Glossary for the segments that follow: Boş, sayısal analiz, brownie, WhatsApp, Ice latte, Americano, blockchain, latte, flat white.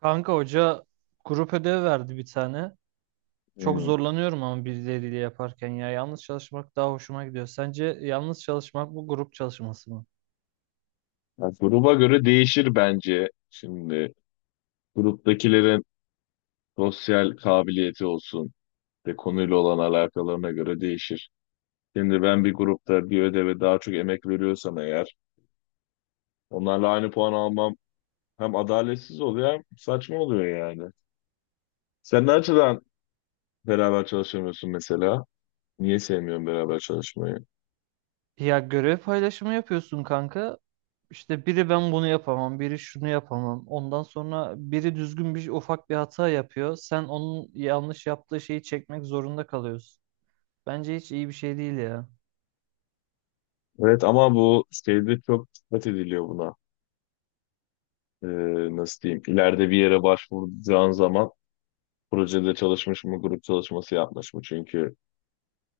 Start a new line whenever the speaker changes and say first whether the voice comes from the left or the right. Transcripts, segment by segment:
right: Kanka hoca grup ödevi verdi bir tane. Çok
left: Hmm.
right: zorlanıyorum ama birileriyle yaparken ya yalnız çalışmak daha hoşuma gidiyor. Sence yalnız çalışmak bu grup çalışması mı?
left: Ya gruba göre değişir bence. Şimdi gruptakilerin sosyal kabiliyeti olsun ve konuyla olan alakalarına göre değişir. Şimdi ben bir grupta bir ödeve daha çok emek veriyorsam eğer onlarla aynı puan almam hem adaletsiz oluyor hem saçma oluyor yani. Sen ne açıdan beraber çalışamıyorsun mesela? Niye sevmiyorsun beraber çalışmayı?
right: Ya görev paylaşımı yapıyorsun kanka. İşte biri ben bunu yapamam, biri şunu yapamam. Ondan sonra biri düzgün bir ufak bir hata yapıyor. Sen onun yanlış yaptığı şeyi çekmek zorunda kalıyorsun. Bence hiç iyi bir şey değil ya.
left: Evet ama bu şeyde çok dikkat ediliyor buna. Nasıl diyeyim? İleride bir yere başvuracağın zaman projede çalışmış mı, grup çalışması yapmış mı? Çünkü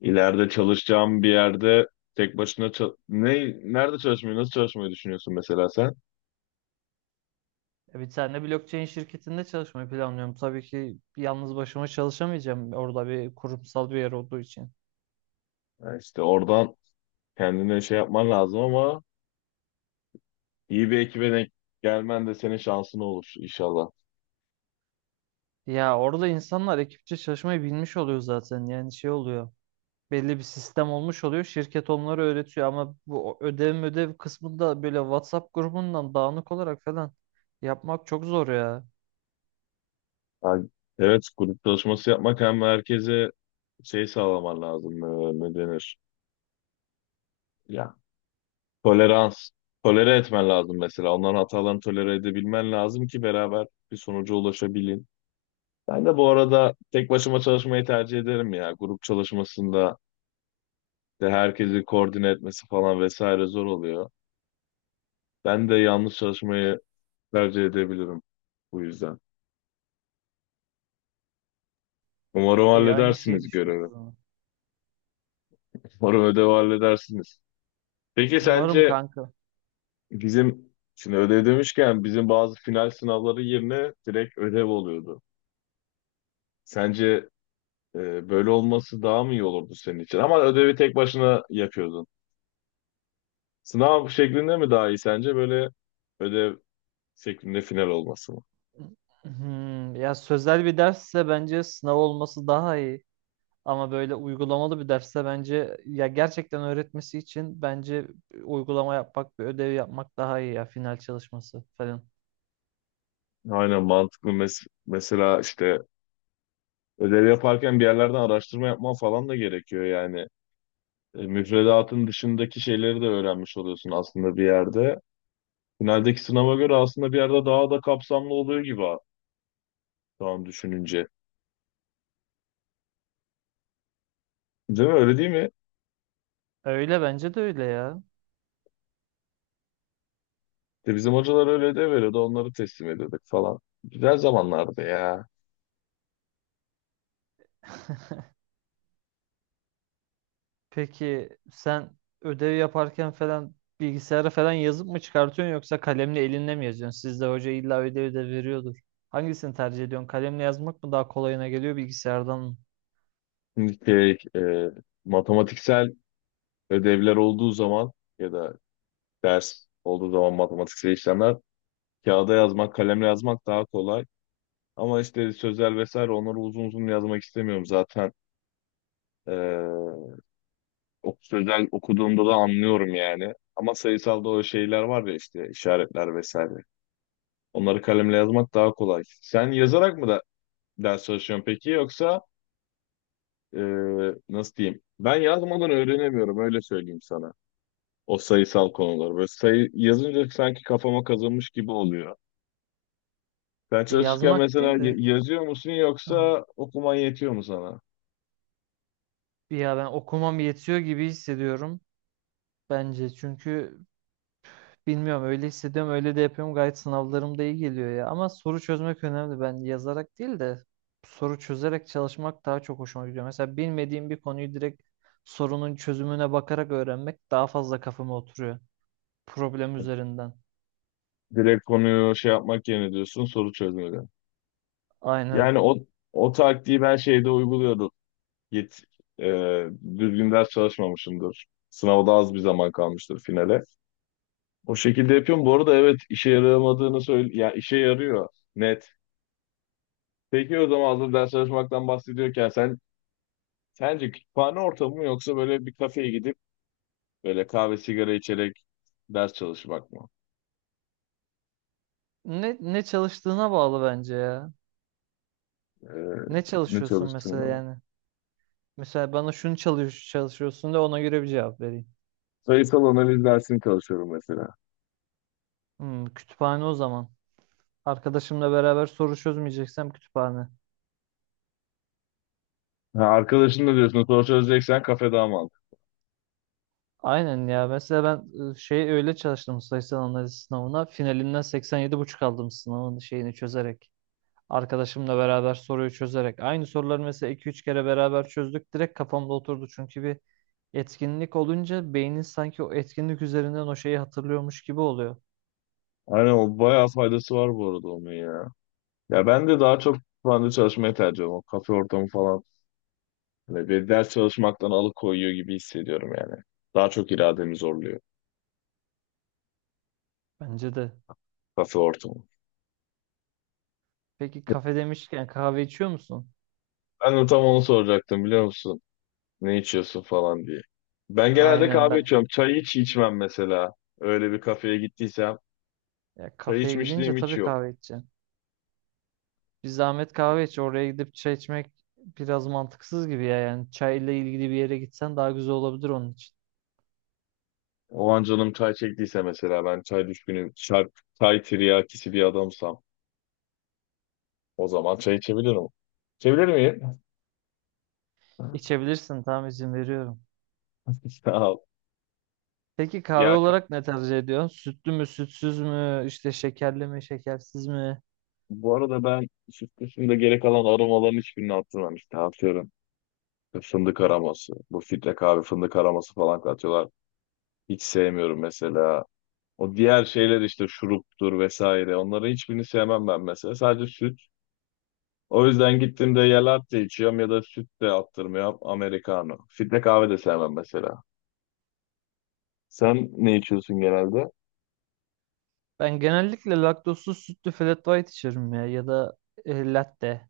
left: ileride çalışacağım bir yerde tek başına ne nerede çalışmayı, nasıl çalışmayı düşünüyorsun mesela sen?
right: Ya bir tane blockchain şirketinde çalışmayı planlıyorum. Tabii ki yalnız başıma çalışamayacağım orada bir kurumsal bir yer olduğu için.
left: Ya işte oradan kendine şey yapman lazım ama iyi bir ekibe denk gelmen de senin şansın olur inşallah.
right: Ya orada insanlar ekipçe çalışmayı bilmiş oluyor zaten. Yani şey oluyor. Belli bir sistem olmuş oluyor. Şirket onları öğretiyor ama bu ödev kısmında böyle WhatsApp grubundan dağınık olarak falan yapmak çok zor ya.
left: Ya evet, grup çalışması yapmak hem herkese şey sağlaman lazım, ne denir? Ya tolerans, tolere etmen lazım mesela. Onların hatalarını tolere edebilmen lazım ki beraber bir sonuca ulaşabilin. Ben de bu arada tek başıma çalışmayı tercih ederim ya. Grup çalışmasında de herkesi koordine etmesi falan vesaire zor oluyor. Ben de yalnız çalışmayı tercih edebilirim bu yüzden. Umarım
right: İyi, aynı şeyi
left: halledersiniz
right: düşünüyoruz
left: görevi.
right: o zaman.
left: Umarım ödevi halledersiniz. Peki
right: Umarım
left: sence
right: kanka.
left: bizim şimdi ödev demişken bizim bazı final sınavları yerine direkt ödev oluyordu. Sence böyle olması daha mı iyi olurdu senin için? Ama ödevi tek başına yapıyordun. Sınav şeklinde mi daha iyi sence böyle ödev şeklinde final olması mı?
right: Ya sözel bir dersse bence sınav olması daha iyi. Ama böyle uygulamalı bir dersse bence ya gerçekten öğretmesi için bence uygulama yapmak, bir ödev yapmak daha iyi ya, final çalışması falan.
left: Aynen mantıklı. Mesela işte ödev yaparken bir yerlerden araştırma yapman falan da gerekiyor yani. Müfredatın dışındaki şeyleri de öğrenmiş oluyorsun aslında bir yerde. Finaldeki sınava göre aslında bir yerde daha da kapsamlı oluyor gibi ha, şu an düşününce. Değil mi? Öyle değil mi?
right: Öyle, bence de öyle ya.
left: De bizim hocalar öyle de veriyordu. Onları teslim ediyorduk falan. Güzel zamanlardı ya.
right: Peki sen ödev yaparken falan bilgisayara falan yazıp mı çıkartıyorsun yoksa kalemle elinle mi yazıyorsun? Sizde hoca illa ödev de veriyordur. Hangisini tercih ediyorsun? Kalemle yazmak mı daha kolayına geliyor, bilgisayardan mı?
left: Şimdi şey, e, matematiksel ödevler olduğu zaman ya da ders olduğu zaman matematiksel işlemler, kağıda yazmak, kalemle yazmak daha kolay. Ama işte sözel vesaire onları uzun uzun yazmak istemiyorum zaten. Ee, O sözel okuduğumda da anlıyorum yani. Ama sayısalda o şeyler var ya işte işaretler vesaire. Onları kalemle yazmak daha kolay. Sen yazarak mı da ders çalışıyorsun peki yoksa ee, nasıl diyeyim? Ben yazmadan öğrenemiyorum öyle söyleyeyim sana. O sayısal konuları. Böyle sayı yazınca sanki kafama kazınmış gibi oluyor. Sen çalışırken
right: Yazmak
left: mesela
right: değil de.
left: yazıyor musun
right: Hı.
left: yoksa okuman yetiyor mu sana?
right: Ya ben okumam yetiyor gibi hissediyorum bence. Çünkü bilmiyorum, öyle hissediyorum, öyle de yapıyorum, gayet sınavlarım da iyi geliyor ya. Ama soru çözmek önemli. Ben yazarak değil de soru çözerek çalışmak daha çok hoşuma gidiyor. Mesela bilmediğim bir konuyu direkt sorunun çözümüne bakarak öğrenmek daha fazla kafama oturuyor. Problem üzerinden.
left: Direkt konuyu şey yapmak yerine diyorsun soru çözmeli. Yani
right: Aynen.
left: o taktiği ben şeyde uyguluyorum. Git e, Düzgün ders çalışmamışımdır. Sınavda az bir zaman kalmıştır finale. O şekilde yapıyorum. Bu arada evet işe yaramadığını söyle ya yani işe yarıyor net. Peki o zaman hazır ders çalışmaktan bahsediyorken sen sence kütüphane ortamı mı yoksa böyle bir kafeye gidip böyle kahve sigara içerek ders çalışmak mı?
right: Ne çalıştığına bağlı bence ya.
left: E,
right: Ne
left: Ne
right: çalışıyorsun mesela
left: çalıştığını mı?
right: yani? Mesela bana şunu çalışıyorsun da ona göre bir cevap vereyim.
left: Sayısal analiz dersini çalışıyorum mesela.
right: Kütüphane o zaman. Arkadaşımla beraber soru çözmeyeceksem kütüphane.
left: Ha, arkadaşın da diyorsun soru çözeceksen kafe daha mantıklı.
right: Aynen ya. Mesela ben şey öyle çalıştım sayısal analiz sınavına. Finalinden 87,5 aldım sınavın şeyini çözerek. Arkadaşımla beraber soruyu çözerek. Aynı soruları mesela 2-3 kere beraber çözdük. Direkt kafamda oturdu. Çünkü bir etkinlik olunca beynin sanki o etkinlik üzerinden o şeyi hatırlıyormuş gibi oluyor.
left: Aynen o bayağı faydası var bu arada onun ya. Ya ben de daha çok kütüphanede çalışmayı tercih ediyorum. O kafe ortamı falan. Hani bir ders çalışmaktan alıkoyuyor gibi hissediyorum yani. Daha çok irademi zorluyor
right: Bence de.
left: kafe ortamı.
right: Peki kafe demişken kahve içiyor musun?
left: Ben de tam onu soracaktım biliyor musun? Ne içiyorsun falan diye. Ben genelde
right: Aynen
left: kahve
right: ben.
left: içiyorum. Çay hiç içmem mesela. Öyle bir kafeye gittiysem.
right: Ya
left: Çay
right: kafeye gidince
left: içmişliğim hiç
right: tabii
left: yok.
right: kahve içeceğim. Bir zahmet kahve iç. Oraya gidip çay içmek biraz mantıksız gibi ya. Yani çayla ilgili bir yere gitsen daha güzel olabilir onun için.
left: O an canım çay çektiyse mesela ben çay düşkünüm. Çay, çay tiryakisi bir adamsam. O zaman çay içebilirim. İçebilir miyim?
right: İçebilirsin, tamam, izin veriyorum.
left: Sağ ol.
right: Peki kahve
left: Ya ka-
right: olarak ne tercih ediyorsun? Sütlü mü, sütsüz mü, işte şekerli mi, şekersiz mi?
left: Bu arada ben süt dışında gerek alan aromaların hiçbirini atmam işte atıyorum. İşte fındık aroması. Bu filtre kahve fındık aroması falan katıyorlar. Hiç sevmiyorum mesela. O diğer şeyler işte şuruptur vesaire. Onların hiçbirini sevmem ben mesela. Sadece süt. O yüzden gittiğimde ya latte içiyorum ya da süt de attırmıyorum. Americano. Filtre kahve de sevmem mesela. Sen ne içiyorsun genelde?
right: Ben genellikle laktozsuz sütlü flat white içerim ya ya da latte.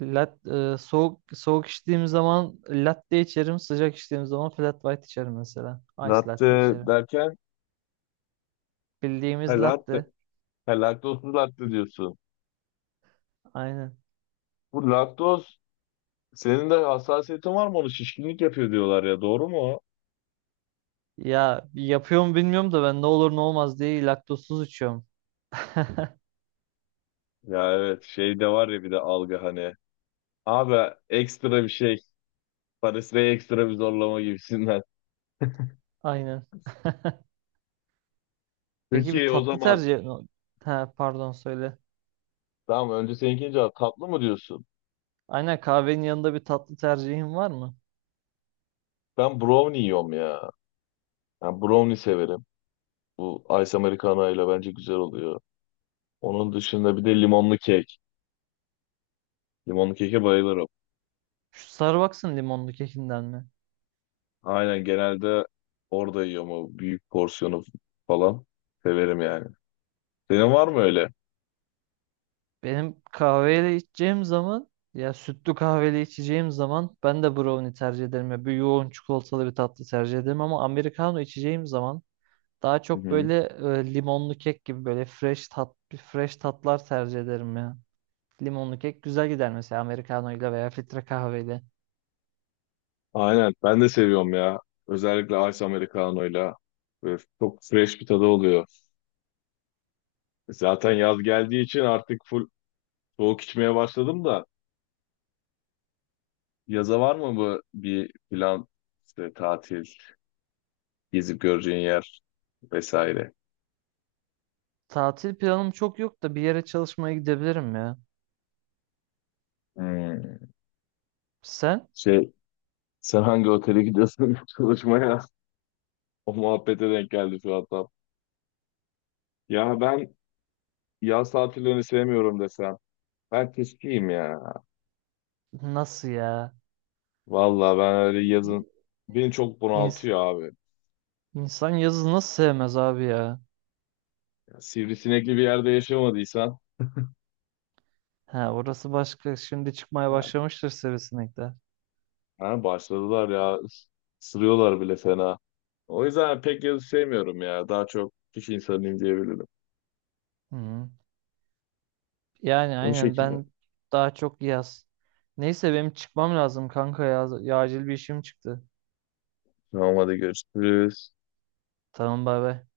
right: Soğuk soğuk içtiğim zaman latte içerim, sıcak içtiğim zaman flat white içerim mesela. Ice latte
left: Latte
right: içerim.
left: derken ha,
right: Bildiğimiz
left: latte,
right: latte.
left: ha, laktozsuz latte diyorsun.
right: Aynen.
left: Bu laktoz senin de hassasiyetin var mı, onu şişkinlik yapıyor diyorlar ya, doğru mu o?
right: Ya yapıyor mu bilmiyorum da ben ne olur ne olmaz diye laktozsuz içiyorum.
left: Ya evet şey de var ya bir de algı hani. Abi ekstra bir şey. Paris'e ekstra bir zorlama gibisinden.
right: Aynen. Peki bir
left: Peki o
right: tatlı
left: zaman
right: tercih... Ha, pardon, söyle.
left: tamam önce seninkini cevap, tatlı mı diyorsun?
right: Aynen, kahvenin yanında bir tatlı tercihin var mı?
left: Ben brownie yiyorum ya. Ben brownie severim. Bu ice americano ile bence güzel oluyor. Onun dışında bir de limonlu kek. Limonlu keke bayılırım.
right: Şu Starbucks'ın limonlu kekinden mi?
left: Aynen, genelde orada yiyorum o büyük porsiyonu falan. Severim yani. Senin var mı öyle?
right: Benim kahveyle içeceğim zaman, ya sütlü kahveyle içeceğim zaman ben de brownie tercih ederim. Ya bir yoğun çikolatalı bir tatlı tercih ederim, ama americano içeceğim zaman daha
left: Hı
right: çok
left: hı.
right: böyle limonlu kek gibi, böyle fresh tatlar tercih ederim ya. Limonlu kek güzel gider mesela Americano'yla veya filtre kahveyle.
left: Aynen ben de seviyorum ya. Özellikle ice americano'yla. Böyle çok fresh bir tadı oluyor. Zaten yaz geldiği için artık full soğuk içmeye başladım da. Yaza var mı bu bir plan, işte tatil, gezip göreceğin yer vesaire?
right: Tatil planım çok yok da bir yere çalışmaya gidebilirim ya.
left: Hmm.
right: Sen?
left: Şey, sen hangi otele gidiyorsun çalışmaya? O muhabbete denk geldi şu an tam. Ya ben, yaz tatillerini sevmiyorum desem. Ben tiskiyim ya.
right: Nasıl ya?
left: Vallahi ben öyle yazın beni çok
right: İns-
left: bunaltıyor abi.
right: insan yazı nasıl sevmez abi ya?
left: Ya, sivrisinekli bir yerde yaşamadıysan
right: Ha, orası başka. Şimdi çıkmaya
left: yani,
right: başlamıştır sivrisinekler.
left: ha, başladılar ya, ısırıyorlar bile fena. O yüzden pek yazı sevmiyorum ya. Daha çok kış insanıyım diyebilirim.
right: Hı. Yani
left: O
right: aynen
left: şekilde.
right: ben daha çok yaz. Neyse benim çıkmam lazım kanka ya. Ya acil bir işim çıktı.
left: Tamam hadi görüşürüz.
right: Tamam, bay bay.